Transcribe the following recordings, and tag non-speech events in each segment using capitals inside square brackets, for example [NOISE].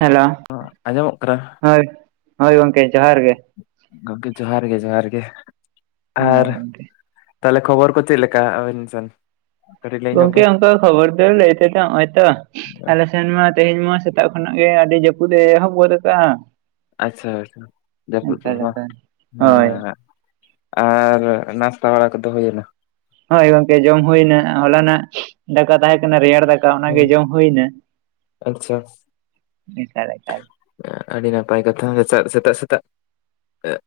Hello ᱟᱸᱡᱚᱢᱚᱜ ᱠᱟᱱᱟ ᱦᱳᱭ, ᱦᱳᱭ ᱜᱚᱢᱠᱮ ᱡᱚᱦᱟᱨ ᱜᱮᱼᱼ ᱜᱚᱝᱠᱮ ᱡᱚᱦᱟᱨ ᱜᱮ ᱡᱚᱦᱟᱨ ᱜᱮ ᱟᱨᱼᱼ ᱦᱳᱭ ᱜᱚᱝᱠᱮ ᱛᱟᱦᱞᱮ ᱠᱷᱚᱵᱚᱨ ᱠᱚ ᱪᱮᱫ ᱞᱮᱠᱟ ᱟᱵᱤᱱ ᱥᱮᱱ? ᱠᱟᱹᱴᱤᱡ ᱞᱟᱹᱭ ᱧᱚᱜ ᱜᱚᱢᱠᱮ ᱵᱮᱱ ᱚᱝᱠᱟ ᱠᱷᱚᱵᱚᱨ ᱫᱚ ᱞᱟᱹᱭ ᱛᱮ ᱫᱚ ᱦᱚᱜ-ᱚᱭ ᱛᱚ ᱟᱞᱮ ᱼᱼ ᱥᱮᱱ ᱢᱟ ᱛᱮᱦᱮᱧ ᱢᱟ ᱥᱮᱛᱟᱜ ᱠᱷᱚᱱᱟᱜ ᱜᱮ ᱟᱹᱰᱤ ᱡᱟᱹᱯᱩᱫ ᱮ ᱮᱦᱚᱵ ᱜᱚᱫ ᱠᱟᱜ-ᱟ᱾ ᱟᱪᱪᱷᱟ ᱟᱪᱪᱷᱟ ᱡᱟᱹᱯᱩᱫ [UNINTELLIGIBLE] ᱵᱟᱝ ᱞᱮᱠᱟ ᱦᱮᱸ ᱦᱳᱭ ᱦᱮᱸᱼᱼ ᱟᱨ ᱱᱟᱥᱛᱟ ᱵᱟᱲᱟ ᱠᱚᱫᱚ ᱦᱩᱭᱮᱱᱟ? ᱦᱳᱭ ᱜᱚᱝᱠᱮ ᱡᱚᱢ ᱦᱩᱭᱮᱱᱟ ᱦᱚᱞᱟᱱᱟᱜ ᱫᱟᱠᱟ ᱛᱟᱦᱮᱸ ᱠᱟᱱᱟ ᱨᱮᱭᱟᱲ ᱫᱟᱠ ᱠᱟ ᱚᱱᱟᱜᱮ ᱦᱮᱸ ᱡᱚᱢ ᱦᱩᱭᱱᱟ ᱾ ᱟᱪᱪᱷᱟ ᱟᱹᱰᱤ ᱱᱟᱯᱟᱭ ᱠᱟᱛᱷᱟ [UNINTELLIGIBLE] ᱥᱮᱛᱟᱜ ᱥᱮᱛᱟᱜ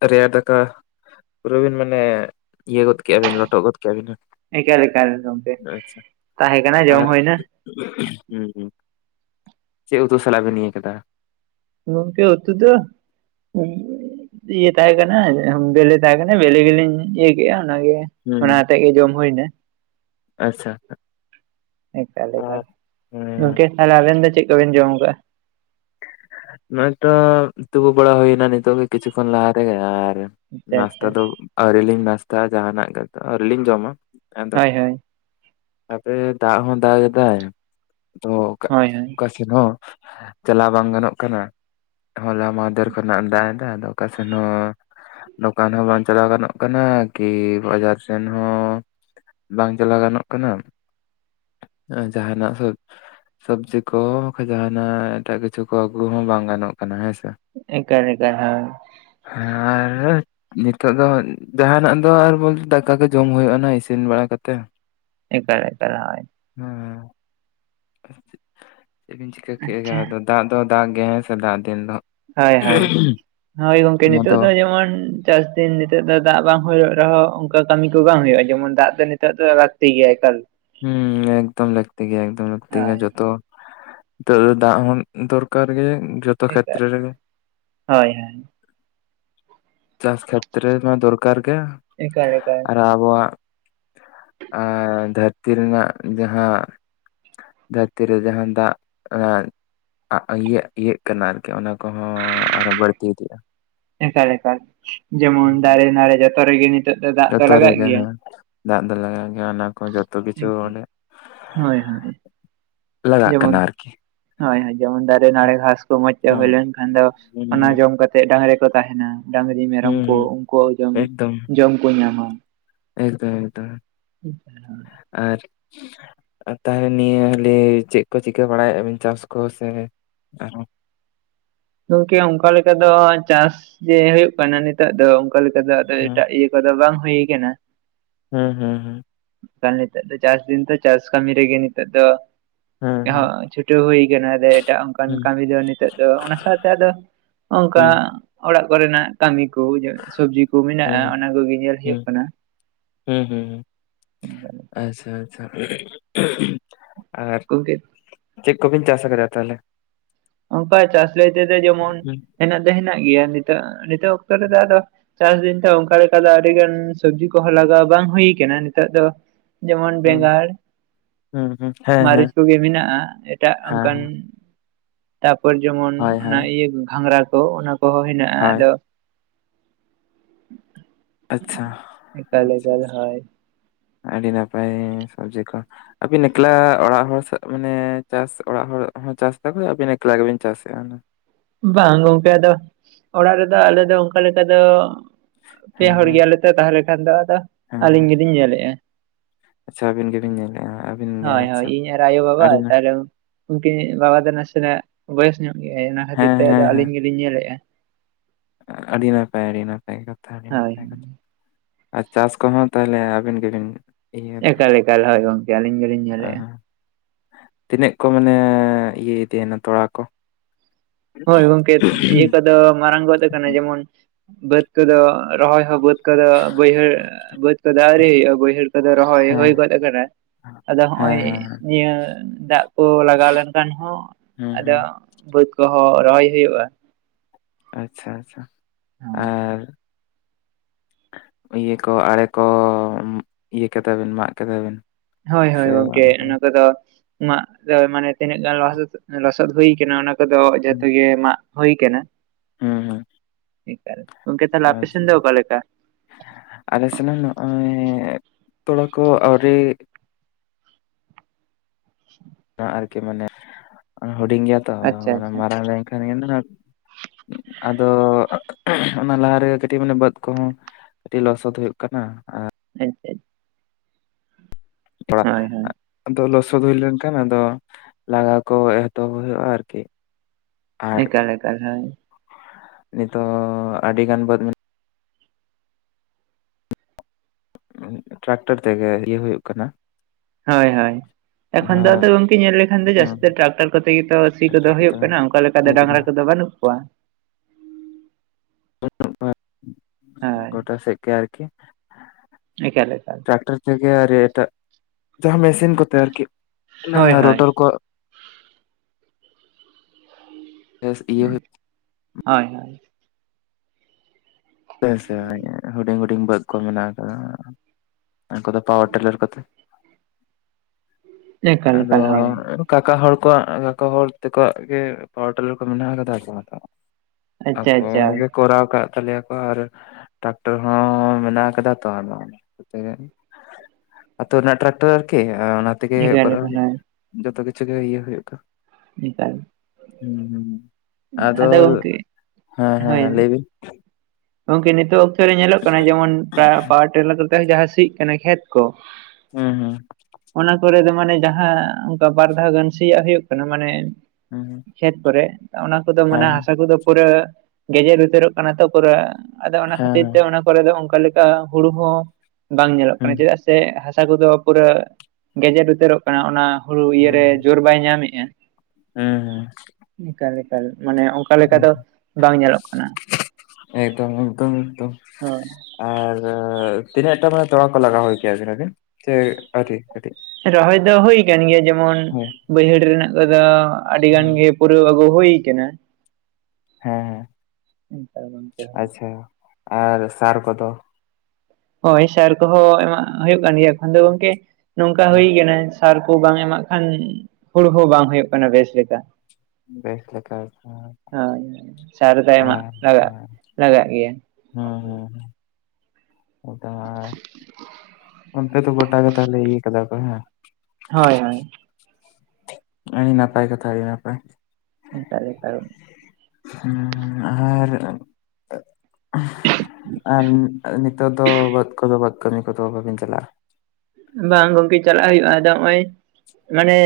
ᱨᱮᱭᱟᱲ ᱫᱟᱠᱟᱼᱼ ᱯᱩᱨᱟᱹ ᱵᱤᱱ ᱢᱟᱱᱮ ᱤᱭᱟᱹ ᱜᱚᱫ ᱠᱮᱫ-ᱟ ᱵᱤᱱ ᱞᱚᱴᱚᱫ ᱜᱚᱫ ᱠᱮᱫᱟᱵᱤᱱ ᱦᱟᱜ᱾ ᱮᱠᱟᱞ ᱮᱠᱟᱞ ᱜᱚᱢᱠᱮ ᱛᱟᱦᱮᱸ ᱠᱟᱱᱟ ᱡᱚᱢ ᱟᱨ ᱦᱩᱭᱮᱱᱟ᱾ [UNINTELLIGIBLE] ᱦᱩᱸ ᱦᱩᱸ ᱪᱮᱫ ᱩᱛᱩ ᱥᱟᱞᱟᱝ ᱵᱤᱱ ᱤᱭᱟᱹ ᱠᱮᱫᱟ? ᱜᱚᱡᱠᱮ ᱩᱛᱩ ᱫᱚᱼᱼ ᱤᱭᱟᱹ ᱛᱟᱦᱮᱸ ᱠᱟᱱᱟ ᱵᱮᱞᱮ ᱛᱟᱦᱮᱸ ᱠᱟᱱᱟ ᱵᱮᱞᱮ ᱜᱮᱞᱤᱧ ᱤᱭᱟᱹ ᱠᱮᱜᱼᱟ ᱚᱱᱟᱜᱮ ᱚᱱᱟ ᱦᱩᱸ ᱟᱛᱮ ᱜᱮ ᱡᱚᱢ ᱦᱩᱭᱱᱟ ᱾ ᱟᱪᱪᱷᱟ ᱮᱠᱟᱞ ᱮᱠᱟᱞ ᱟᱨ ᱦᱮᱸ ᱜᱚᱝᱠᱮ ᱛᱟᱦᱞᱮ ᱟᱵᱮᱱ ᱫᱚ ᱪᱮᱫ ᱠᱚᱵᱮᱱ ᱡᱚᱢ ᱠᱟᱜᱼᱟ? ᱱᱚᱜᱼᱚᱭ ᱛᱚ ᱛᱩᱯᱩ ᱵᱟᱲᱟ ᱦᱩᱭᱱᱟ ᱱᱤᱛᱚᱜ ᱜᱮ ᱠᱤᱪᱷᱩ ᱠᱷᱚᱱ ᱞᱟᱦᱟ ᱨᱮᱜᱮ ᱟᱨ ᱟᱪᱪᱷᱟ ᱱᱟᱥᱛᱟ ᱟᱪᱪᱷᱟ ᱫᱚ ᱟᱹᱣᱨᱤ ᱞᱤᱧ ᱱᱟᱥᱛᱟᱜᱼᱟ ᱡᱟᱦᱟᱱᱟᱜ [UNINTELLIGIBLE] ᱟᱹᱣᱨᱤ ᱞᱤᱧ ᱡᱚᱢᱟ ᱟᱸᱫᱚ ᱦᱳᱭ ᱦᱳᱭ ᱦᱟᱯᱮ ᱫᱟᱜ ᱦᱚᱸ ᱫᱟᱜ ᱮᱫᱟ ᱛᱚ ᱦᱳᱭ ᱦᱳᱭ [INAUDIBLE] ᱥᱮᱱ ᱦᱚᱸ ᱪᱟᱞᱟᱣ ᱵᱟᱝ ᱜᱟᱱᱚᱜ ᱠᱟᱱᱟ, ᱦᱚᱞᱟ ᱢᱟᱦᱫᱷᱮᱨ ᱠᱷᱚᱱᱟᱜ ᱫᱟᱜ ᱮᱫᱟ ᱟᱫᱚ ᱚᱠᱟ ᱥᱮᱱ ᱦᱚᱸ ᱫᱚᱠᱟᱱ ᱦᱚᱸ ᱵᱟᱝ ᱪᱟᱞᱟᱣ ᱜᱟᱱᱚᱜ ᱠᱟᱱᱟ ᱠᱤ ᱵᱟᱡᱟᱨ ᱥᱮᱱ ᱦᱚᱸ ᱵᱟᱝ ᱪᱟᱞᱟᱣ ᱜᱟᱱᱚᱜ ᱠᱟᱱᱟᱼᱼ ᱡᱟᱦᱟᱱᱟᱜ ᱥᱚᱵ ᱥᱚᱵᱽᱡᱤ ᱠᱚ ᱵᱟᱠᱷᱟᱱ ᱡᱟᱦᱟᱱᱟᱜᱼᱼ ᱮᱴᱟᱜ ᱠᱤᱪᱷᱩ ᱠᱚ ᱟᱹᱜᱩ ᱦᱚᱸ ᱵᱟᱝ ᱜᱟᱱᱚᱜ ᱠᱟᱱᱟ ᱦᱮᱸ ᱥᱮ ᱮᱠᱟᱨ ᱮᱠᱟᱨ ᱦᱳᱭ ᱦᱟᱨ ᱱᱤᱛᱚᱜ ᱫᱚ ᱡᱟᱦᱟᱱᱟᱜ ᱫᱚ ᱟᱨ ᱵᱚᱞᱛᱮ ᱫᱟᱠᱟ ᱜᱮ ᱡᱚᱢ ᱦᱩᱭᱩᱜᱼᱟ ᱱᱟᱜ ᱤᱥᱤᱱ ᱵᱟᱲᱟ ᱠᱟᱛᱮ ᱾ ᱮᱠᱟᱞ ᱮᱠᱟᱞ ᱦᱳᱭ ᱦᱩ ᱪᱮᱫ ᱵᱤᱱ ᱪᱤᱠᱟᱹ ᱠᱮᱫ ᱜᱮ ᱟᱪᱪᱷᱟ ᱟᱫᱚ ᱫᱟᱜ ᱫᱚ ᱫᱟᱜ ᱜᱮᱭᱟᱭ ᱦᱮᱸ ᱥᱮ ᱫᱟᱜ ᱫᱤᱱ ᱫᱚ ᱾ ᱦᱳᱭ ᱦᱳᱭ ᱦᱳᱭ ᱜᱚᱝᱠᱮ ᱱᱤᱛᱚᱜ ᱫᱚ ᱡᱮᱢᱚᱱ ᱪᱟᱥ ᱫᱤᱱ ᱱᱤᱛᱚᱜ ᱫᱚ ᱫᱟᱜ ᱵᱟᱝ ᱦᱳᱭᱳᱜ ᱨᱮᱦᱚᱸ ᱚᱱᱠᱟ ᱠᱟᱹᱢᱤ ᱠᱚ ᱵᱟᱝ ᱦᱩᱭᱩᱜᱼᱟ ᱡᱮᱢᱚᱱ ᱫᱟᱜ ᱫᱚ ᱱᱤᱛᱚᱜ ᱫᱚ ᱞᱟᱹᱠᱛᱤ ᱜᱮᱭᱟ ᱮᱠᱟᱞ ᱾ ᱦᱩᱸ ᱮᱠᱫᱚᱢ ᱞᱟᱹᱠᱛᱤ ᱜᱮᱭᱟ ᱮᱠᱫᱚᱢ ᱞᱟᱹᱠᱛᱤ ᱦᱳᱭ ᱜᱮᱭᱟ ᱡᱚᱛᱚ ᱱᱤᱛᱚᱜ ᱫᱟᱜ ᱦᱚᱸ ᱫᱚᱨᱠᱟᱨ ᱜᱮ ᱡᱚᱛ ᱛᱚ ᱮᱠᱟᱞ ᱠᱷᱮᱛᱨᱮ ᱨᱮᱜᱮ᱾ ᱦᱳᱭ ᱦᱳᱭ ᱪᱟᱥ ᱠᱷᱮᱛ ᱨᱮ [UNINTELLIGIBLE] ᱢᱟ ᱫᱚᱨᱠᱟᱨ ᱜᱮ ᱮᱠᱟᱞ ᱮᱠᱟᱞ ᱟᱨ ᱟᱵᱚᱣᱟᱜ ᱮᱸ ᱫᱷᱟᱹᱨᱛᱤ ᱨᱮᱱᱟᱜ ᱡᱟᱦᱟᱸ ᱫᱷᱟᱨᱛᱤ ᱨᱮ ᱡᱟᱦᱟᱱ ᱫᱟᱜ ᱚᱱᱟ ᱟᱜ ᱤᱭᱟᱹᱜ ᱤᱭᱟᱹᱜ ᱠᱟᱱᱟ ᱟᱨᱠᱤ ᱚᱱᱟ ᱠᱚᱦᱚᱸ ᱟᱨᱚ ᱵᱟᱹᱲᱛᱤ ᱤᱫᱤᱜᱼᱟ ᱾ ᱮᱠᱟᱞ ᱮᱠᱟᱞ ᱡᱮᱢᱚᱱ ᱫᱟᱨᱮ ᱱᱟᱹᱲᱤ ᱡᱚᱛᱚ ᱨᱮᱜᱮ ᱱᱤᱛᱚᱜ ᱫᱚ ᱫᱟᱜ ᱫᱚ ᱡᱚᱛᱚ ᱞᱟᱜᱟᱜ ᱨᱮᱜᱮ ᱜᱮᱭᱟ ᱾ ᱦᱮᱸ ᱫᱟᱜ ᱫᱚ ᱞᱟᱜᱟᱣ ᱜᱮᱭᱟ ᱚᱱᱟ ᱠᱚ ᱡᱚᱛᱚ ᱠᱤᱪᱷᱩ ᱚᱱᱮ ᱦᱳᱭ ᱦᱳᱭ [UNINTELLIGIBLE] ᱞᱟᱜᱟᱜ ᱡᱮᱢᱚᱱ ᱠᱟᱱᱟ ᱟᱨᱠᱤ ᱦᱳᱭ ᱦᱳᱭ ᱡᱮᱢᱚᱱ ᱫᱟᱨᱮ ᱱᱟᱹᱲᱤ ᱜᱷᱟᱥ ᱠᱚ ᱢᱚᱸᱡᱽ ᱛᱮ ᱦᱳᱭ ᱦᱮᱸ ᱞᱮᱱᱠᱷᱟᱱ ᱫᱚ ᱦᱩᱸ ᱚᱱᱟ ᱦᱩᱸ ᱡᱚᱢ ᱠᱟᱛ ᱛᱮᱫ ᱰᱟᱦᱨᱮ ᱠᱚ ᱛᱟᱦᱮᱱᱟ ᱰᱟᱝᱨᱤ ᱢᱮᱨᱚᱢ ᱦᱩᱸ ᱠᱚ ᱦᱩᱸ ᱩᱱᱠᱩ ᱡᱚᱢ ᱡᱚᱢ ᱠᱳ ᱧᱟᱢᱟ ᱮᱠᱴᱟ ᱮᱠᱴᱟ ᱟᱨ ᱟᱨ ᱛᱟᱦᱚᱞᱮ ᱱᱤᱭᱮᱹ ᱦᱚᱞᱮ ᱪᱮᱫ ᱠᱚ ᱪᱤᱠᱟᱹ ᱵᱟᱲᱟᱭᱮᱜᱟᱵᱤᱱ ᱪᱟᱥ ᱠᱚ ᱥᱮ ᱟᱨᱦᱚᱸ ᱜᱚᱝᱠᱮ ᱚᱱᱠᱟ ᱞᱮᱠᱟ ᱫᱚ ᱪᱟᱥ ᱡᱮ ᱦᱩᱭᱩᱜ ᱠᱟᱱᱟ ᱱᱤᱛᱚᱜ ᱫᱚ ᱚᱱᱠᱟ ᱞᱮᱠᱟ ᱫᱚ ᱟᱫᱚ ᱦᱩᱸ ᱮᱴᱟᱜ ᱤᱭᱟᱹ ᱠᱚᱫᱚ ᱵᱟᱝ ᱦᱩᱭ ᱠᱟᱱᱟ ᱦᱮᱸ ᱦᱮᱸ ᱦᱮᱸ ᱛᱟᱦᱞᱮ ᱱᱤᱛᱚᱜ ᱫᱚ ᱪᱟᱥ ᱫᱤᱱ ᱛᱚ ᱪᱟᱥ ᱠᱟᱹᱢᱤ ᱨᱮᱜᱮ ᱱᱤᱛᱚᱜ ᱫᱚ ᱦᱩᱸ ᱦᱩᱸ ᱮᱢᱚᱜ ᱪᱷᱩᱴᱟᱹᱣ ᱦᱩᱭᱩ ᱠᱟᱱᱟ ᱮᱴᱟᱜ ᱚᱱᱠᱟᱱ ᱦᱩᱸ ᱠᱟᱹᱢᱤ ᱫᱚ ᱱᱤᱛᱚᱜ ᱫᱚ ᱟᱪᱪᱷᱟ ᱟᱫᱚ ᱚᱱᱠᱟ ᱦᱩᱸ ᱚᱲᱟᱜ ᱠᱚᱨᱮᱱᱟᱜ ᱠᱟᱹᱢᱤ ᱠᱚ ᱥᱚᱵᱡᱤ ᱠᱚ ᱢᱮᱱᱟᱜᱼᱟ ᱦᱩᱸ ᱚᱱᱟ ᱠᱚᱜᱮ ᱧᱮᱞ ᱦᱩᱸ ᱦᱩᱭᱩᱜ ᱠᱟᱱᱟ ᱦᱩᱸ ᱦᱩᱸ ᱟᱡ ᱪᱷᱟ ᱟᱨ ᱜᱚᱝᱠᱮ ᱪᱮᱫ ᱠᱚᱵᱤᱱ ᱪᱟᱥ ᱟᱠᱟᱫᱟ ᱛᱟᱦᱚᱞᱮ ᱚᱱᱠᱟ ᱪᱟᱥ ᱞᱟᱹᱭ ᱛᱮᱫᱚ ᱡᱮᱢᱚᱱ ᱦᱩᱸ ᱦᱮᱱᱟᱜ ᱫᱚ ᱦᱮᱱᱟᱜ ᱜᱮᱭᱟ ᱱᱤᱛᱚᱜ ᱱᱤᱛᱚᱜ ᱚᱠᱛᱚ ᱨᱮᱫᱚ ᱟᱫᱚ ᱪᱟᱥ ᱫᱤᱱ ᱛᱚ ᱚᱱᱠᱟ ᱞᱮᱠᱟ ᱫᱚ ᱟᱹᱰᱤ ᱜᱟᱱ ᱥᱚᱵᱽᱡᱤ ᱠᱚᱦᱚᱸ ᱞᱟᱜᱟᱣ ᱵᱟᱝ ᱦᱩᱭ ᱠᱟᱱᱟ ᱱᱤᱛᱚᱜ ᱫᱚ ᱡᱮᱢᱚᱱ ᱦᱩᱸ ᱵᱮᱸᱜᱟᱲ ᱦᱩᱸ ᱦᱩᱸ ᱦᱮᱸ ᱦᱮᱸ ᱢᱟᱹᱨᱤᱪ ᱠᱚᱜᱮ ᱢᱮᱱᱟᱜᱼᱟ ᱮᱴᱟᱜ ᱚᱱᱠᱟᱱ ᱦᱮᱸ ᱛᱟᱯᱚᱨ ᱡᱮᱢᱚᱱ ᱦᱳᱭ ᱚᱱᱟ ᱦᱳᱭ ᱤᱭᱟᱹ ᱜᱷᱟᱸᱜᱽᱨᱟ ᱠᱚ ᱚᱱᱟ ᱠᱚᱦᱚᱸ ᱦᱮᱱᱟᱜᱼᱟ ᱦᱳᱭ ᱟᱫᱚ ᱟᱪᱪᱷᱟ ᱟᱪᱪᱷᱟ ᱮᱠᱟᱞ ᱮᱠᱟᱞ ᱟᱪᱪᱷᱟ ᱦᱳᱭ ᱟᱹᱰᱤ ᱱᱟᱯᱟᱭ ᱥᱚᱵᱡᱮ ᱠᱚ। ᱟᱹᱵᱤᱱ ᱮᱠᱞᱟ ᱚᱲᱟᱜ ᱦᱚᱲ ᱥᱮ ᱢᱟᱱᱮ ᱪᱟᱥ ᱚᱲᱟᱜ ᱦᱚᱲ ᱦᱚᱸ ᱪᱟᱥ ᱫᱟᱠᱚ ᱟᱹᱵᱤᱱ ᱮᱠᱞᱟ ᱜᱮᱵᱤᱱ ᱪᱟᱥᱮᱫᱼᱟ? ᱵᱟᱝ ᱜᱚᱝᱠᱮ ᱟᱫᱚ ᱚᱲᱟᱜ ᱨᱮᱫᱚ ᱟᱞᱮ ᱫᱚ ᱚᱱᱠᱟ ᱞᱮᱠᱟ ᱫᱚ ᱯᱮ ᱦᱮᱸ ᱦᱚᱲ ᱦᱮᱸ ᱜᱮᱭᱟᱞᱮ। ᱛᱟᱦᱟᱞᱮ ᱠᱷᱟᱱ ᱫᱚ ᱟᱫᱚ ᱦᱮᱸ ᱟᱹᱞᱤᱧ ᱦᱮᱸ ᱜᱮᱞᱤᱧ ᱧᱮᱞᱮᱜᱼᱟ। ᱟᱪᱪᱷᱟ ᱟᱹᱵᱤᱱ ᱜᱮᱵᱤᱱ ᱧᱮᱞᱮᱜᱼᱟ ᱟᱹᱵᱤᱱ ᱜᱮ ᱦᱳᱭ ᱦᱳᱭ ᱟᱪᱪᱷᱟ ᱤᱧ ᱟᱨ ᱟᱭᱳ ᱵᱟᱵᱟ ᱟᱹᱰᱤ ᱱᱟ ᱩᱱᱠᱤᱱ ᱵᱟᱵᱟ ᱫᱚ ᱱᱟᱥᱮᱱᱟᱜ ᱵᱚᱭᱮᱥ ᱧᱚᱜ ᱜᱮᱭᱟᱭ ᱱᱷᱟᱜ। ᱦᱮᱸ ᱦᱮᱸ ᱦᱮᱸ ᱞᱤᱧ ᱧᱮᱞᱮᱜᱼᱟ। ᱟᱹᱰᱤ ᱱᱟᱯᱟᱭ ᱟᱹᱰᱤ ᱱᱟᱯᱟᱭ ᱠᱟᱛᱷᱟ᱾ ᱦᱳᱭ ᱪᱟᱥ ᱠᱚᱦᱚᱸ ᱛᱟᱦᱟᱞᱮ ᱟᱹᱵᱤᱱ ᱜᱮᱵᱤᱱ ᱼᱼ ᱮᱠᱟᱞ ᱮᱠᱟᱞ ᱦᱳᱭ ᱜᱚᱝᱠᱮ ᱟᱹᱞᱤᱧ ᱜᱮᱞᱤᱧ ᱧᱮᱞᱮᱜᱼᱟ। ᱛᱤᱱᱟᱹᱜ ᱠᱚ ᱢᱟᱱᱮ ᱤᱭᱟᱹ ᱤᱫᱤᱭᱮᱱᱟ ᱛᱚᱲᱟ ᱠᱚ? ᱦᱳᱭ ᱜᱚᱝᱠᱮ ᱤᱭᱟᱹ ᱠᱚᱫᱚ ᱢᱟᱨᱟᱝ ᱜᱚᱛ ᱠᱟᱱᱟ᱾ ᱡᱮᱢᱚᱱ ᱵᱟᱹᱫᱽ ᱠᱚᱫᱚ ᱨᱚᱦᱚᱭ ᱦᱚᱸ ᱵᱟᱹᱫᱽ ᱠᱚᱫᱚ ᱵᱟᱹᱭᱦᱟᱹᱲ ᱵᱟᱹᱫᱽ ᱠᱚᱫᱚ ᱟᱣᱨᱤ ᱦᱮᱸ ᱦᱮᱸ ᱦᱩᱭᱩᱜᱼᱟ᱾ ᱟᱫᱚ ᱦᱚᱸᱜᱚᱭ ᱦᱮᱸ ᱱᱤᱭᱟᱹ ᱫᱟᱜ ᱠᱚ ᱞᱟᱜᱟᱣ ᱞᱮᱱᱠᱷᱟᱱ ᱦᱚᱸ ᱦᱩᱸ ᱟᱫᱚ ᱦᱩᱸ ᱵᱟᱹᱫᱽ ᱠᱚᱦᱚᱸ ᱨᱚᱦᱚᱭ ᱦᱩᱭᱩᱜᱼᱟ। ᱟᱪᱪᱷᱟ ᱟᱪᱪᱷᱟ ᱦᱳᱭ ᱟᱨ ᱼᱼ ᱤᱭᱟᱹ ᱠᱚ ᱟᱲᱮ ᱠᱚ ᱤᱭᱟᱹ ᱠᱮᱫᱟ ᱵᱤᱱ ᱦᱳᱭ ᱥᱮ ᱦᱳᱭ ᱜᱚᱢᱠᱮ ᱠᱚ ᱚᱱᱟ ᱠᱚᱫᱚ ᱢᱟᱜ ᱫᱚ ᱢᱟᱱᱮ ᱛᱤᱱᱟᱹᱜ ᱜᱟᱱ ᱞᱚᱥᱚᱫ ᱦᱩᱭ ᱟᱠᱟᱱᱟ ᱟᱯᱮ ᱫᱚ ᱦᱩᱸ ᱡᱷᱚᱛᱚ ᱜᱮ ᱢᱟᱜ ᱦᱩᱭ ᱠᱟᱱᱟ। ᱦᱩᱸ ᱚᱱᱛᱮ ᱛᱟᱦᱟᱞᱮ ᱟᱯᱮ ᱟᱪᱪᱷᱟ ᱥᱮᱱ ᱫᱚ ᱚᱠᱟ ᱞᱮᱠᱟ? ᱟᱞᱮ ᱥᱮᱱ ᱦᱚᱸ ᱱᱚᱜᱼᱚᱭ ᱛᱚᱲᱟ ᱠᱚ ᱟᱣᱨᱤ ᱼᱼ [INAUDIBLE] ᱦᱟᱸᱟᱨᱠᱤ ᱢᱟᱱᱮ ᱦᱩᱰᱤᱧ ᱜᱮᱭᱟ ᱛᱚ। ᱟᱫᱚ ᱟᱪᱪᱷᱟ ᱚᱱᱟ ᱢᱟᱨᱟᱝ ᱞᱮᱱᱠᱷᱟᱱ ᱜᱮᱱᱷᱟᱜ ᱼᱼ ᱟᱫᱚ ᱚᱱᱟ ᱞᱟᱦᱟ ᱨᱮᱜᱮ ᱠᱟᱹᱴᱤᱡ ᱢᱟᱱᱮ ᱵᱟᱹᱫᱽ ᱠᱚᱦᱚᱸ ᱼᱼ ᱟᱹᱰᱤ ᱞᱚᱥᱚᱫ ᱦᱩᱭᱩᱜ ᱠᱟᱱᱟ ᱟᱨ ᱼᱼ ᱟᱪᱪᱷᱟ [INAUDIBLE] ᱛᱚᱲᱟ ᱦᱳᱭ ᱦᱳᱭ ᱟᱫᱚ ᱞᱚᱥᱚᱫ ᱦᱩᱭ ᱞᱮᱱᱠᱷᱟᱱ ᱟᱫᱚ ᱞᱟᱜᱟᱣ ᱠᱚ ᱮᱛᱚᱦᱚᱵ ᱦᱩᱭᱩᱜᱼᱟ ᱟᱨᱠᱤ। ᱟᱨ ᱮᱠᱟᱞ ᱮᱠᱟᱞ ᱦᱳᱭ। ᱱᱤᱛᱚᱜ ᱟᱹᱰᱤᱜᱟᱱ ᱵᱟᱹᱫᱽ ᱴᱨᱟᱠᱴᱚᱨ ᱛᱮᱜᱮ ᱤᱭᱟᱹ ᱦᱩᱭᱩᱜ ᱠᱟᱱᱟ। ᱦᱳᱭ ᱦᱳᱭ ᱚᱱᱟ ᱮᱠᱷᱚᱱ ᱫᱚ ᱟ ᱜᱚᱝᱠᱮ ᱧᱮᱞ ᱞᱮᱠᱷᱟᱱ ᱫᱚ ᱡᱟᱹᱥᱛᱤ ᱦᱮᱸ ᱴᱨᱟᱠᱴᱟᱨ ᱠᱚᱛᱮ ᱜᱮᱛᱚ ᱥᱤ ᱠᱚᱫᱚ ᱴᱨᱟᱠᱴᱟᱨ ᱦᱩᱭᱩᱜ ᱠᱚᱛᱮ ᱠᱟᱱᱟ᱾ ᱚᱱᱠᱟ ᱞᱮᱠᱟ ᱫᱚ ᱰᱟᱝᱨᱟ ᱮᱠᱫᱚᱢ। ᱼᱼ ᱠᱚᱫᱚ ᱵᱟᱹᱱᱩᱜ ᱠᱚᱣᱟ। ᱵᱟᱱᱩᱜ ᱠᱚᱭᱟ ᱦᱳᱭ ᱜᱳᱴᱟ ᱥᱮᱫ ᱜᱮ ᱟᱨᱠᱤ। ᱮᱠᱟᱞ ᱮᱠᱟᱞ। ᱴᱨᱟᱠᱴᱟᱨ ᱛᱮᱜᱮ ᱟᱨ ᱮᱴᱟᱜ ᱡᱟᱦᱟᱸ ᱢᱮᱥᱤᱱ ᱠᱚᱛᱮ ᱟᱨᱠᱤ᱾ ᱚᱱᱟ ᱦᱳᱭ ᱦᱳᱭ ᱨᱚᱴᱚᱨ ᱠᱚ ᱼᱼ ᱮᱥ [UNINTELLIGIBLE] ᱤᱭᱟᱹ ᱦᱩᱭᱩᱜ ᱼᱼ ᱦᱳᱭ ᱦᱳᱭ ᱦᱮᱸᱥᱮ ᱦᱩᱰᱤᱧ ᱦᱩᱰᱤᱧ ᱵᱟᱹᱫᱽ ᱠᱚ ᱢᱮᱱᱟᱜ ᱟᱠᱟᱫᱟ। ᱚᱱᱟ ᱠᱚᱫᱚ ᱯᱟᱣᱟᱨ ᱴᱮᱞᱟᱨ ᱠᱚᱛᱮ᱾ ᱮᱠᱟᱞ ᱟᱫᱚ ᱮᱠᱟᱞ ᱦᱳᱭ ᱼᱼ ᱠᱟᱠᱟ ᱦᱚᱲ ᱠᱚᱣᱟᱜ ᱠᱟᱠᱟ ᱦᱚᱲ ᱛᱮᱟᱠᱚᱣᱟᱜ ᱜᱮ ᱯᱟᱣᱟᱨ ᱴᱮᱞᱟᱨ ᱠᱚ ᱢᱮᱱᱟᱜ ᱟᱠᱟᱫᱟ ᱛᱚ᱾ ᱟᱠ ᱟᱪᱪᱷᱟ ᱠᱚ ᱟᱪᱪᱷᱟ ᱦᱳᱭ ᱜᱮ ᱠᱚᱨᱟᱣ ᱠᱟᱜ ᱛᱟᱞᱮᱭᱟᱠᱚ। ᱟᱨ ᱴᱟᱠᱴᱚᱨ ᱦᱚᱸ ᱢᱮᱱᱟᱜ ᱠᱟᱫᱟ ᱛᱚ ᱟᱫᱚ ᱚᱱᱟ ᱛᱮᱜᱮ ᱼᱼ ᱟᱹᱛᱩ ᱨᱮᱱᱟᱜ ᱴᱨᱟᱠᱴᱟᱨ ᱟᱨᱠᱤ ᱚᱱᱟ ᱛᱮᱜᱮ ᱮᱠᱟᱞ ᱠᱚᱨᱟᱣ ᱮᱠᱟᱞ ᱦᱩᱭᱩᱜ ᱦᱳᱭ ᱠᱟᱱᱟ᱾ ᱡᱚᱛᱚ ᱠᱤᱪᱷᱩ ᱜᱮ ᱤᱭᱟᱹ ᱦᱩᱭᱩᱜ ᱠᱟᱱᱟ। ᱱᱤᱠᱟᱹᱱ [INAUDIBLE] ᱦᱩᱸ ᱦᱩᱸ ᱟᱫᱚ ᱜᱚᱝᱠᱮ ᱦᱮᱸ ᱦᱳᱭ ᱦᱮᱸ ᱞᱟᱹᱭ ᱵᱤᱱ ᱾ ᱜᱚᱝᱠᱮ ᱱᱤᱛᱚᱜ ᱚᱠᱛᱚ ᱨᱮ ᱧᱮᱞᱚᱜ ᱠᱟᱱᱟ ᱡᱮᱢᱚᱱ ᱯᱟᱣᱟᱨ ᱴᱮᱞᱟᱨ ᱠᱟᱛᱮ ᱦᱚᱸ ᱡᱟᱦᱟᱸ ᱥᱤᱜ ᱠᱟᱱᱟ ᱠᱷᱮᱛ ᱦᱩᱸ ᱦᱩᱸ [UNINTELLIGIBLE] ᱚᱱᱟ ᱠᱚᱨᱮ ᱫᱚ ᱢᱟᱱᱮ ᱡᱟᱦᱟᱸ ᱚᱱᱠᱟ ᱵᱟᱨ ᱫᱷᱟᱹᱣ ᱜᱟᱱ ᱥᱤᱭᱟᱜ ᱦᱩᱭᱩᱜ ᱠᱟᱱᱟ ᱢᱟᱱᱮ ᱦᱩᱸ ᱠᱷᱮᱛ ᱠᱚᱨᱮ ᱚᱱᱟ ᱠᱚᱫᱚ ᱦᱮᱸ ᱢᱟᱱᱮ ᱦᱮᱸ ᱦᱟᱥᱟ ᱠᱚᱫᱚ ᱯᱩᱨᱟᱹ ᱜᱮᱡᱮᱨ ᱩᱛᱟᱹᱨᱚᱜ ᱠᱟᱱᱟ ᱛᱚ ᱠᱚ ᱟᱫᱚ ᱚᱱᱟ ᱦᱮᱸ ᱠᱷᱟᱹᱛᱤᱨ ᱛᱮ ᱚᱱᱟ ᱠᱚᱨᱮ ᱫᱚ ᱚᱱᱠᱟ ᱞᱮᱠᱟ ᱦᱩᱲᱩ ᱦᱚᱸ ᱵᱟᱝ ᱧᱮᱞᱚᱜ ᱠᱟᱱᱟ ᱦᱮᱸ ᱪᱮᱫᱟᱜ ᱥᱮ ᱦᱟᱥᱟ ᱠᱚᱫᱚ ᱯᱩᱨᱟᱹ ᱜᱮᱡᱮᱨ ᱩᱛᱟᱹᱨᱚᱜ ᱠᱟᱱᱟ ᱾ ᱠᱟᱱᱟ ᱚᱱᱟ ᱦᱩᱲᱩ ᱤᱭᱟᱹᱨᱮ ᱡᱳᱨ ᱵᱟᱭ ᱧᱟᱢᱮᱫᱼᱟ ᱾ ᱦᱩᱸ ᱦᱩᱸ ᱮᱠᱟᱞ ᱮᱠᱟᱞ ᱢᱟᱱᱮ ᱚᱱᱠᱟ ᱞᱮᱠᱟ ᱦᱩᱸ ᱫᱚ ᱵᱟᱝ ᱧᱮᱞᱚᱜ ᱠᱟᱱᱟ ᱾ ᱮᱠᱫᱚᱢ ᱮᱠᱫᱚᱢ ᱮᱠᱫᱚᱢ। ᱦᱳᱭ ᱟᱨ ᱛᱤᱱᱟᱹᱜᱴᱟ ᱢᱟᱱᱮ ᱛᱚᱲᱟ ᱠᱚ ᱞᱟᱜᱟᱣ ᱦᱩᱭ ᱠᱮᱭᱟᱤᱱ ᱟᱵᱤᱱ? ᱥᱮ ᱟᱣᱨᱤ ᱠᱟᱹᱴᱤᱡ ᱼᱼ ᱨᱚᱦᱚᱭ ᱫᱚ ᱦᱩᱭ ᱠᱟᱱ ᱜᱮᱭᱟ᱾ ᱡᱮᱢᱚᱱ ᱵᱟᱹᱭᱦᱟᱹᱲ ᱨᱮᱱᱟᱜ ᱠᱚᱫᱚ ᱟᱹᱰᱤ ᱜᱟᱱ ᱦᱮᱸ ᱜᱮ᱾ ᱯᱩᱨᱟᱹ ᱟᱜᱩ ᱦᱩᱭ ᱠᱟᱱᱟ ᱾ ᱦᱮᱸ ᱦᱮᱸ ᱟᱪᱪᱷᱟ ᱟᱨ ᱥᱟᱨ ᱠᱚᱫᱚ ᱦᱳᱭ ᱥᱟᱨ ᱠᱚᱦᱚᱸ ᱮᱢᱟᱜ ᱦᱩᱭᱩᱜ ᱠᱟᱱ ᱜᱮᱭᱟ ᱮᱠᱷᱚᱱ ᱫᱚ ᱜᱚᱝᱠᱮ ᱱᱚᱝᱠᱟ ᱦᱩᱭ ᱠᱟᱱᱟ ᱾ ᱥᱟᱨ ᱠᱚ ᱵᱟᱝ ᱮᱢᱟᱜ ᱠᱷᱟᱱ ᱦᱩᱲᱩ ᱦᱚᱸ ᱵᱟᱝ ᱦᱩᱭᱩᱜ ᱠᱟᱱᱟ ᱵᱮᱥ ᱞᱮᱠᱟ ᱾ ᱵᱮᱥ ᱞᱮᱠᱟ ᱟᱨ ᱦᱳᱭ ᱥᱟᱨ ᱫᱚ ᱮᱢᱟ ᱞᱟᱜᱟᱜ ᱞᱟᱜᱟᱜ ᱜᱮᱭᱟ ᱾ ᱦᱮᱸ ᱦᱮᱸ ᱾ ᱜᱚᱴᱟ ᱛᱚ ᱜᱚᱴᱟᱜ ᱜᱮ ᱛᱟᱦᱚᱞᱮ ᱤᱭᱮ ᱠᱟᱫᱟ ᱠᱚ ᱦᱮᱸ ᱦᱳᱭ ᱦᱳᱭ ᱟᱹᱰᱤ ᱱᱟᱯᱟᱭ ᱠᱟᱛᱷᱟ ᱜᱮ ᱱᱟᱯᱟᱭ ᱴᱟᱨᱮ [UNINTELLIGIBLE] ᱠᱟᱨᱚᱱ ᱦᱩᱸ ᱟᱨ ᱟᱨ ᱱᱤᱛᱚᱜ ᱫᱚ ᱵᱟᱹᱫᱽ ᱠᱚᱫᱚ ᱵᱟᱹᱫᱽ ᱠᱟᱹᱢᱤ ᱠᱚᱫᱚ ᱵᱟᱹᱵᱤᱱ ᱪᱟᱞᱟᱜᱼᱟ ᱾ ᱵᱟᱝ ᱜᱚᱝᱠᱮ ᱪᱟᱞᱟᱜ ᱦᱩᱭᱩᱜᱼᱟ ᱟᱫᱚ ᱱᱚᱜᱼᱚᱭ ᱢᱟᱱᱮ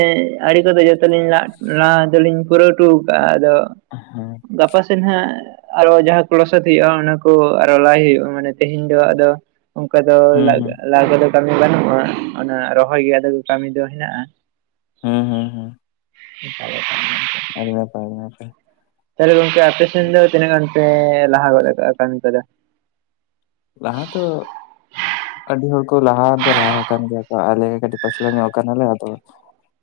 ᱟᱲᱮ ᱠᱚᱫᱚ ᱡᱚᱛᱚ ᱞᱤᱧ ᱞ ᱫᱚᱞᱤᱧ ᱯᱩᱨᱟᱹᱣ ᱦᱚᱴᱚ ᱟᱠᱟᱜᱼᱟ ᱟᱫᱚ ᱦᱮᱸ ᱜᱟᱯᱟ ᱥᱮᱫ ᱦᱟᱸᱜ ᱟᱨᱚ ᱡᱟᱦᱟᱸ ᱠᱚ ᱞᱚᱥᱚᱫ ᱦᱩᱭᱩᱜᱼᱟ ᱚᱱᱟ ᱠᱚ ᱟᱨᱚ ᱞᱟᱭ ᱦᱩᱭᱩᱜᱼᱟ ᱢᱟᱱᱮ ᱛᱮᱦᱮᱧ ᱫᱚ ᱟᱫᱚ ᱚᱱᱠᱟ ᱫᱚ ᱦᱩᱸ ᱞᱟ ᱦᱩᱸ ᱞᱟᱜ ᱫᱚ ᱠᱟᱹᱢᱤ ᱵᱟᱹᱱᱩᱜ ᱾ ᱚᱱᱟ ᱨᱚᱦᱚᱭ ᱜᱮ ᱟᱫᱚ ᱠᱟᱹᱢᱤ ᱫᱚ ᱦᱮᱱᱟᱜᱼᱟ ᱾ ᱦᱩᱸ ᱦᱩᱸ ᱦᱩᱸ [INAUDIBLE] ᱟᱹᱰᱤ ᱱᱟᱯᱟᱭ ᱜᱚᱝᱠᱮ ᱛᱟᱦᱚᱞᱮ ᱜᱚᱝᱠᱮ ᱟᱯᱮ ᱥᱮᱱ ᱫᱚ ᱛᱤᱱᱟᱹᱜ ᱜᱟᱱ ᱯᱮ ᱞᱟᱦᱟ ᱜᱚᱫ ᱠᱟᱜ ᱠᱟᱹᱢᱤ ᱠᱚᱫᱚ? ᱞᱟᱦᱟ ᱛᱚ ᱟᱹᱰᱤ ᱦᱚᱲ ᱠᱚ ᱞᱟᱦᱟ ᱫᱚ ᱞᱟᱦᱟ ᱟᱠᱟᱱ ᱜᱮᱭᱟ ᱠᱚ ᱟᱞᱮ ᱠᱟᱹᱴᱤᱡ ᱯᱟᱪᱞᱟᱹ ᱧᱚᱜ ᱠᱟᱱᱟᱞᱮ ᱟᱫᱚ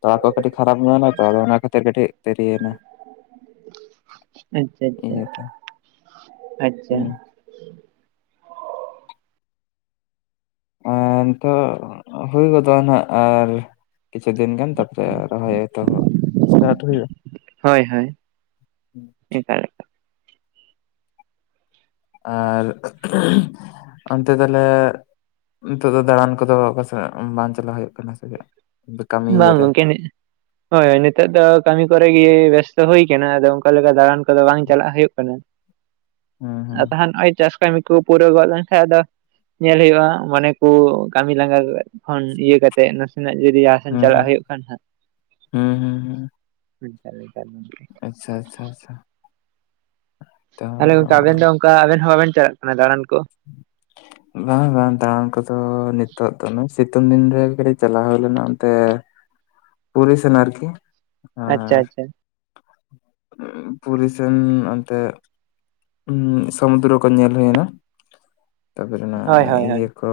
ᱛᱚᱲᱟ ᱠᱚ ᱠᱟᱹᱴᱤᱡ ᱠᱷᱟᱨᱟᱯ ᱮᱱᱟ ᱛᱚ ᱚᱱᱟ ᱠᱷᱟᱹᱛᱤᱨ ᱠᱟᱹᱴᱤᱡ ᱫᱮᱨᱤᱭᱮᱱᱟ ᱾ ᱟᱪᱪᱷᱟ ᱟᱪᱪᱷᱟ ᱟᱪᱪᱷᱟ ᱾ ᱦᱩᱸ ᱟᱨ ᱱᱤᱛᱚᱜ ᱦᱩᱭ ᱜᱚᱫᱚᱜᱼᱟ ᱱᱟᱜ ᱟᱨ ᱠᱤᱪᱷᱩ ᱫᱤᱱ ᱜᱟᱱ ᱛᱟᱯᱚᱨᱮ ᱨᱚᱦᱚᱭ ᱮᱛᱚᱦᱚᱵ ᱥᱴᱟᱨᱴ ᱦᱩᱭᱩᱜᱼᱟ ᱾ ᱦᱳᱭ ᱦᱳᱭ ᱮᱠᱟᱞ ᱮᱠᱟᱞ ᱟᱨ ᱚᱱᱛᱮ ᱛᱟᱦᱚᱞᱮ ᱱᱤᱛᱚᱜ ᱫᱚ ᱫᱟᱬᱟᱱ ᱠᱚᱫᱚ [UNINTELLIGIBLE] ᱵᱟᱝ ᱪᱟᱞᱟᱣ ᱦᱩᱭᱩᱜ ᱠᱟᱱᱟ ᱥᱮ ᱪᱮᱫ ᱠᱟᱹᱢᱤ ᱵᱟᱝ ᱤᱭᱟᱹᱨᱮ ᱜᱚᱝᱠᱮ ᱦᱳᱭ ᱱᱤᱛᱚᱜ ᱫᱚ ᱠᱟᱹᱢᱤ ᱠᱚᱨᱮ ᱜᱮ ᱵᱮᱥᱛᱚ ᱦᱩᱭ ᱟᱠᱟᱱᱟ ᱟᱫᱚ ᱚᱱᱠᱟ ᱞᱮᱠᱟ ᱫᱟᱬᱟᱱ ᱠᱚᱫᱚ ᱵᱟᱝ ᱪᱟᱞᱟᱜ ᱦᱩᱭᱩᱜ ᱠᱟᱱᱟ ᱦᱩᱸ ᱟᱨ ᱦᱩᱸ ᱛᱟᱦᱮᱱ ᱱᱚᱜᱼᱚᱭ ᱪᱟᱥ ᱠᱟᱹᱢᱤ ᱠᱩ ᱯᱩᱨᱟᱹ ᱯᱩᱨᱟᱣ ᱜᱚᱫ ᱞᱮᱱᱠᱷᱟᱡ ᱟᱫᱚ ᱧᱮᱞ ᱦᱩᱭᱩᱜᱼᱟ ᱢᱚᱱᱮ ᱠᱚ ᱠᱟᱹᱢᱤ ᱞᱟᱸᱜᱟ ᱠᱷᱚᱱ ᱤᱭᱟᱹ ᱠᱟᱛᱮ ᱱᱟᱥᱮ ᱱᱟᱜ ᱡᱩᱫᱤ ᱤᱭᱟ ᱦᱩᱸ ᱪᱟᱞᱟᱜ ᱦᱩᱸ ᱦᱩᱭᱩᱜ ᱠᱷᱟᱱ ᱦᱟᱸᱜ ᱦᱩᱸ ᱦᱩᱸ ᱦᱩᱸ ᱟᱪᱪᱷᱟ ᱟᱪᱷᱟ ᱟᱪᱷᱟ᱾ ᱛᱟᱦᱚᱞᱮ ᱜᱚᱢᱠᱮ ᱟᱵᱮᱱ ᱫᱚ ᱚᱱᱠᱟ ᱟᱵᱮᱱ ᱦᱚᱸ ᱵᱟᱵᱮᱱ ᱪᱟᱞᱟᱜ ᱠᱟᱱᱟ ᱫᱟᱬᱟᱱ ᱠᱚ? ᱵᱟᱝ ᱵᱟᱝ ᱫᱟᱬᱟᱱ ᱠᱚᱫᱚ ᱱᱤᱛᱚᱜ ᱫᱚ ᱥᱤᱛᱩᱝ ᱫᱤᱱ ᱨᱮ ᱠᱟᱹᱴᱤᱡ ᱪᱟᱞᱟᱣ ᱦᱩᱭ ᱞᱮᱱᱟ ᱚᱱᱛᱮ ᱯᱩᱨᱤ ᱥᱮᱱ ᱟᱨᱠᱤ ᱟᱪᱪᱷᱟ ᱟᱨ ᱟᱪᱪᱷᱟ ᱯᱩᱨᱤ ᱥᱮᱱ ᱚᱱᱛᱮ ᱦᱞᱩᱸ ᱥᱚᱢᱩᱫᱫᱨᱚ ᱠᱚ ᱧᱮᱞ ᱦᱩᱭᱱᱟ, ᱛᱟᱯᱚᱨᱮ ᱚᱱᱟ ᱦᱳᱭ ᱦᱳᱭ ᱦᱳᱭ ᱤᱭᱟᱹ ᱠᱚ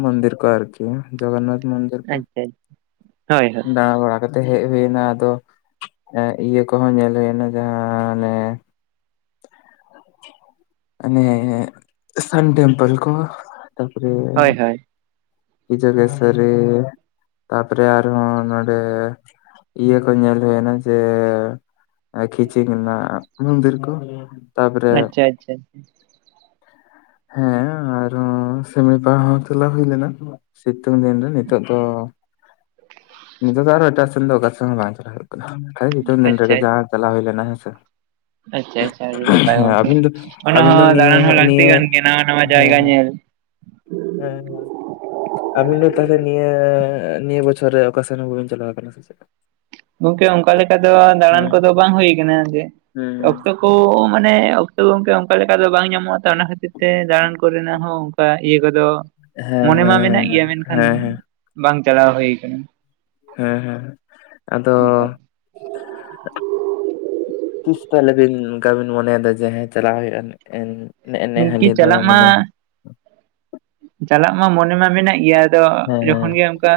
ᱢᱚᱱᱫᱤᱨ ᱠᱚ ᱟᱨᱠᱤ ᱡᱚᱜᱚᱱᱱᱟᱛᱷ ᱢᱚᱱᱫᱤᱨ ᱠᱚ, ᱟᱪᱪᱷᱟ ᱦᱳᱭ ᱦᱳᱭ ᱫᱟᱲᱟ ᱵᱟᱲᱟ ᱠᱟᱛᱮ ᱦᱮᱡ ᱦᱩᱭ ᱮᱱᱟ ᱟᱫᱚ, ᱮᱸᱜ ᱤᱭᱟᱹ ᱠᱚᱦᱚᱸ ᱧᱮᱞ ᱦᱩᱭᱱᱟ ᱡᱟᱦᱟᱸ ᱚᱱᱮ ᱟᱱᱮ ᱟᱱᱮ ᱥᱟᱱ ᱴᱮᱢᱯᱮᱞ ᱠᱚ ᱛᱟᱨᱯᱚᱨᱮ ᱦᱳᱭ ᱦᱳᱭ [UNINTELLIGIBLE] ᱛᱟᱯᱚᱨᱮ ᱟᱨᱦᱚᱸ ᱱᱚᱰᱮ ᱤᱭᱟᱹ ᱠᱚ ᱧᱮᱞ ᱦᱩᱭᱱᱟ, ᱡᱮ ᱟᱨ ᱠᱷᱤᱪᱤ ᱚᱱᱟ ᱢᱩᱱᱫᱤᱨ ᱠᱚ ᱛᱟᱯᱚᱨᱮ ᱟᱪᱪᱷᱟ ᱟᱪᱪᱷᱟ ᱦᱮᱸ ᱟᱨᱚ ᱥᱮᱢᱞᱤᱯᱟᱞ ᱦᱚᱸ ᱪᱟᱞᱟᱣ ᱦᱩᱭ ᱞᱮᱱᱟ ᱾ ᱥᱤᱛᱩᱝ ᱫᱤᱱ ᱨᱮ ᱱᱤᱛᱚᱜ ᱫᱚ ᱱᱤᱛᱚᱜ ᱫᱚ ᱟᱨᱦᱚ ᱮᱴᱟᱜ ᱥᱮᱱ ᱫᱚ ᱚᱠᱟ ᱥᱚᱱ ᱦᱚᱸ ᱵᱟᱝ ᱪᱟᱞᱟᱣ ᱦᱩᱭᱩᱜ ᱠᱟᱱᱟ, [INAUDIBLE] ᱱᱤᱛᱚᱝ ᱫᱚ ᱟᱪᱪᱷᱟ ᱡᱟᱦᱟᱸ ᱪᱟᱞᱟᱣ ᱦᱩᱭ ᱞᱮᱱᱟ ᱦᱮᱸᱥᱮ ᱟᱪᱪᱷᱟ ᱪᱷᱟ ᱟᱹᱰᱤ ᱱᱟᱯᱟᱭ ᱦᱮᱸ ᱜᱚᱝᱠᱮ, ᱟᱹᱵᱤᱱ ᱫᱚ ᱚᱱᱟ ᱟᱹᱵᱤᱱ ᱫᱚ ᱦᱚᱸ ᱫᱟᱬᱟᱱ ᱦᱚᱸ ᱱᱤᱭᱟᱹ ᱞᱟᱹᱠᱛᱤ ᱱᱤᱭᱟᱹ ᱠᱟᱱ ᱜᱮᱭᱟ ᱱᱟᱣᱟ ᱱᱟᱣᱟ ᱦᱮᱸ ᱡᱟᱭᱜᱟ ᱦᱮᱸ ᱧᱮᱞ ᱦᱮᱸ᱾ ᱟᱵᱤᱱ ᱫᱚ ᱛᱟᱦᱚᱞᱮ ᱱᱤᱭᱟᱹ ᱱᱤᱭᱟᱹ ᱵᱚᱪᱷᱚᱨ ᱨᱮ ᱚᱠᱟ ᱥᱮᱱ ᱦᱚᱸ ᱵᱟᱵᱤᱱ ᱪᱟᱞᱟᱣ ᱠᱟᱱᱟ ᱥᱮ ᱪᱮᱫ? ᱜᱚᱝᱠᱮ ᱚᱱᱠᱟ ᱞᱮᱠᱟ ᱫᱚ ᱫᱟᱬᱟᱱ ᱦᱮᱸ ᱠᱚᱫᱚ ᱵᱟᱝ ᱦᱩᱭ ᱠᱟᱱᱟ ᱡᱮ ᱦᱮᱸ ᱚᱠᱛᱚ ᱠᱚ ᱢᱟᱱᱮ ᱚᱠᱛᱚ ᱜᱚᱝᱠᱮ ᱚᱱᱠᱟ ᱞᱮᱠᱟ ᱫᱚ ᱵᱟᱝ ᱧᱟᱢᱚᱜᱼᱟ ᱛᱚ ᱚᱱᱟ ᱠᱷᱟᱹᱛᱤᱨ ᱛᱮ ᱫᱟᱬᱟᱱ ᱠᱚᱨᱮᱱᱟᱜ ᱦᱚᱸ ᱚᱱᱠᱟ ᱤᱭᱟᱹ ᱠᱚᱫᱚ ᱢᱚᱱᱮ ᱢᱟ ᱢᱮᱱᱟᱜ ᱦᱮᱸ ᱜᱮᱭᱟ, ᱢᱮᱱᱠᱷᱟᱱ ᱦᱮᱸ ᱦᱮᱸ ᱵᱟᱝ ᱪᱟᱞᱟᱣ ᱦᱩᱭ ᱠᱟᱱᱟ᱾ ᱦᱮᱸ ᱦᱮᱸ ᱟᱫᱚ ᱚᱱᱠᱟ ᱛᱤᱥ ᱛᱟᱞᱮᱵᱤᱱ ᱚᱱᱠᱟ ᱵᱤᱱ ᱢᱚᱱᱮᱭᱮᱫᱟ ᱡᱮ ᱦᱮᱸ ᱪᱟᱞᱟᱣ ᱦᱩᱭᱩᱜᱼᱟ, ᱮᱱᱮ ᱱᱮᱜ ᱠᱤ ᱦᱟᱹᱞᱤ ᱫᱚ ᱪᱟᱞᱟᱜ ᱢᱟ ᱢᱟᱱᱮ ᱪᱟᱞᱟᱜ ᱢᱟ ᱢᱚᱱᱮ ᱢᱟ ᱢᱮᱱᱟᱜ ᱜᱮᱭᱟ, ᱟᱫᱚ ᱦᱮᱸ ᱡᱚᱠᱷᱚᱱ ᱜᱮ ᱚᱱᱠᱟ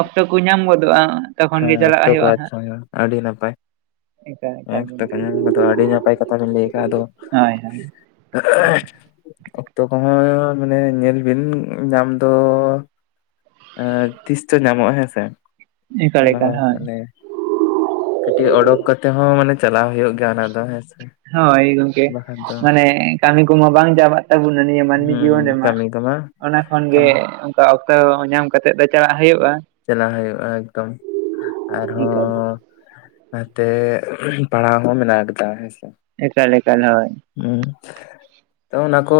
ᱚᱠᱛᱚ ᱠᱚ ᱧᱟᱢ ᱜᱚᱫᱚᱜᱼᱟ ᱛᱚᱠᱷᱚᱱ ᱜᱮ ᱦᱮᱸ ᱪᱟᱞᱟᱜ ᱚᱠᱛᱚ ᱠᱚ ᱦᱩᱭᱩᱜᱼᱟ ᱦᱟᱸᱜ ᱟᱪᱪᱷᱟ ᱟᱹᱰᱤ ᱱᱟᱯᱟᱭ᱾ ᱮᱠᱟᱞ ᱮᱠᱟᱞ ᱚᱠᱛᱚ ᱠᱚ ᱜᱚᱢᱠᱮ ᱧᱟᱢᱟ ᱚᱱᱟᱫᱚ ᱟᱹᱰᱤ ᱱᱟᱯᱟᱭ ᱠᱟᱛᱷᱟ ᱵᱤᱱ ᱞᱟᱹᱭ ᱠᱟᱜᱼᱟ᱾ ᱟᱫᱚ ᱦᱳᱭ ᱦᱳᱭ [INAUDIBLE] ᱚᱠᱛᱚ ᱠᱚᱦᱚᱸ ᱢᱟᱱᱮ ᱧᱮᱞ ᱵᱤᱱ ᱧᱟᱢ ᱫᱚ ᱮᱸ ᱛᱤᱥᱪᱚ ᱧᱟᱢᱚᱜᱼᱟ ᱦᱮᱸᱥᱮ, ᱮᱠᱟᱞ ᱚᱱᱟ ᱮᱠᱟᱞ ᱦᱚᱸ ᱦᱳᱭ ᱢᱟᱱᱮ ᱠᱟᱹᱴᱤᱡ ᱚᱰᱳᱠ ᱠᱟᱛᱮᱜ ᱦᱚᱸ ᱢᱟᱱᱮ ᱪᱟᱞᱟᱣ ᱦᱩᱭᱩᱜ ᱜᱮᱭᱟ ᱚᱱᱟ ᱫᱚ ᱦᱮᱸᱥᱮ᱾ ᱦᱳᱭ ᱜᱚᱝᱠᱮ ᱵᱟᱠᱷᱟᱱ ᱫᱚ ᱢᱟᱱᱮ ᱠᱟᱹᱢᱤ ᱠᱚᱢᱟ ᱵᱟᱝ ᱪᱟᱵᱟᱜ ᱛᱟᱵᱚᱱᱟ ᱱᱤᱭᱟᱹ ᱢᱟᱹᱱᱢᱤ ᱦᱩᱸ ᱡᱤᱭᱚᱱ ᱨᱮᱢᱟ᱾ ᱠᱟᱹᱢᱤ ᱠᱚᱢᱟ ᱚᱱᱟ ᱠᱷᱚᱱ ᱜᱮ ᱠᱟᱹᱢᱤ ᱚᱱᱠᱟ ᱚᱠᱛᱚ ᱧᱟᱢ ᱠᱟᱛᱮᱫ ᱫᱚ ᱪᱟᱞᱟᱜ ᱦᱩᱭᱩᱜᱼᱟ᱾ ᱪᱟᱞᱟᱣ ᱦᱩᱭᱩᱜᱼᱟ ᱮᱠᱫᱚᱢ, ᱮᱠᱟᱞ ᱟᱨᱦᱚᱸ ᱱᱟᱛᱮ ᱯᱟᱲᱦᱟᱣ ᱦᱚᱸ ᱢᱮᱱᱟᱜ ᱠᱟᱫᱟ ᱦᱮᱸᱥᱮ᱾ ᱮᱠᱟᱞ ᱮᱠᱟᱞ ᱦᱳᱭ᱾ [UNINTELLIGIBLE] ᱦᱩᱸ ᱛᱟ ᱚᱱᱟᱠᱚ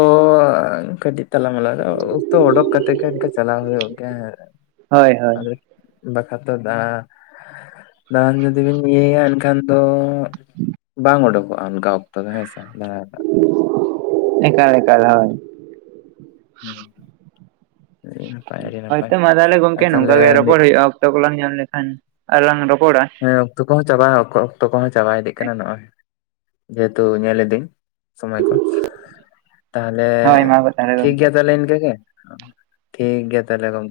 ᱠᱟᱹᱴᱤᱛ ᱛᱟᱞᱟ ᱢᱟᱞᱟ ᱚᱠᱛᱚ ᱚᱸᱰᱚᱠ ᱠᱟᱛᱮ ᱜᱮ ᱪᱟᱞᱟᱣ ᱦᱩᱭᱩᱜ ᱜᱮᱭᱟ, ᱦᱳᱭ ᱟᱹ ᱦᱳᱭ ᱵᱟᱠᱷᱟᱡ ᱫᱚ ᱫᱟ ᱵᱟᱝ ᱱᱡᱩᱫᱤ ᱵᱮᱤᱱ ᱤᱭᱟᱹᱭᱟ ᱮᱱᱠᱷᱟᱱ ᱫᱚ, ᱵᱟᱝ ᱩᱰᱩᱠᱚᱜᱼᱟ ᱚᱱᱠᱟ ᱚᱠᱛᱚ ᱫᱚ ᱦᱮᱸᱥᱮ᱾ [INAUDIBLE] ᱮᱠᱟᱞ ᱮᱠᱟᱞ ᱦᱮᱸ᱾ ᱦᱩᱸ᱾ ᱟᱹᱰᱤ ᱱᱟᱯᱟᱭ ᱟᱹᱰᱤ ᱱᱟᱯᱟᱭ ᱦᱮᱸᱛᱚ ᱢᱟ ᱛᱟᱦᱞᱮ ᱜᱚᱢᱠᱮ ᱟᱨ ᱱᱚᱝᱠᱟ ᱛᱟᱦᱚᱞᱮ ᱜᱮ ᱨᱚᱯᱚᱲ ᱦᱩᱭᱩᱜᱼᱟ, ᱚᱠᱛᱚ ᱠᱚᱞᱟᱝ ᱧᱟᱢ ᱞᱮᱠᱷᱟᱱ ᱟᱨᱦᱚᱸ ᱞᱟᱝ ᱨᱚᱯᱚᱲᱟ᱾ ᱦᱮᱸ ᱚᱠᱛᱚ ᱠᱚᱦᱚᱸ ᱪᱟᱵᱟ ᱚᱠᱚ ᱚᱛᱚ ᱠᱚᱚᱸ ᱪᱟᱵᱟ ᱤᱫᱜ ᱠᱟᱱᱟ ᱱᱚᱜᱼᱚᱭ᱾ ᱡᱮᱦᱮᱛᱩ ᱧᱮᱞ ᱮᱫᱤᱧ ᱥᱚᱢᱚᱭ ᱠᱚ᱾ ᱛᱟᱦᱞᱮ ᱦᱳᱭ ᱢᱟ ᱛᱟᱦᱚᱞᱮ ᱴᱷᱤᱠ ᱜᱚᱝᱠᱮ ᱜᱮᱭᱟ ᱛᱟᱦᱞᱮ ᱤᱱᱠᱟᱹ ᱜᱮ, ᱴᱷᱤᱠ ᱜᱮᱭᱟ ᱛᱟᱦᱞᱮ ᱜᱚᱝᱠᱮ᱾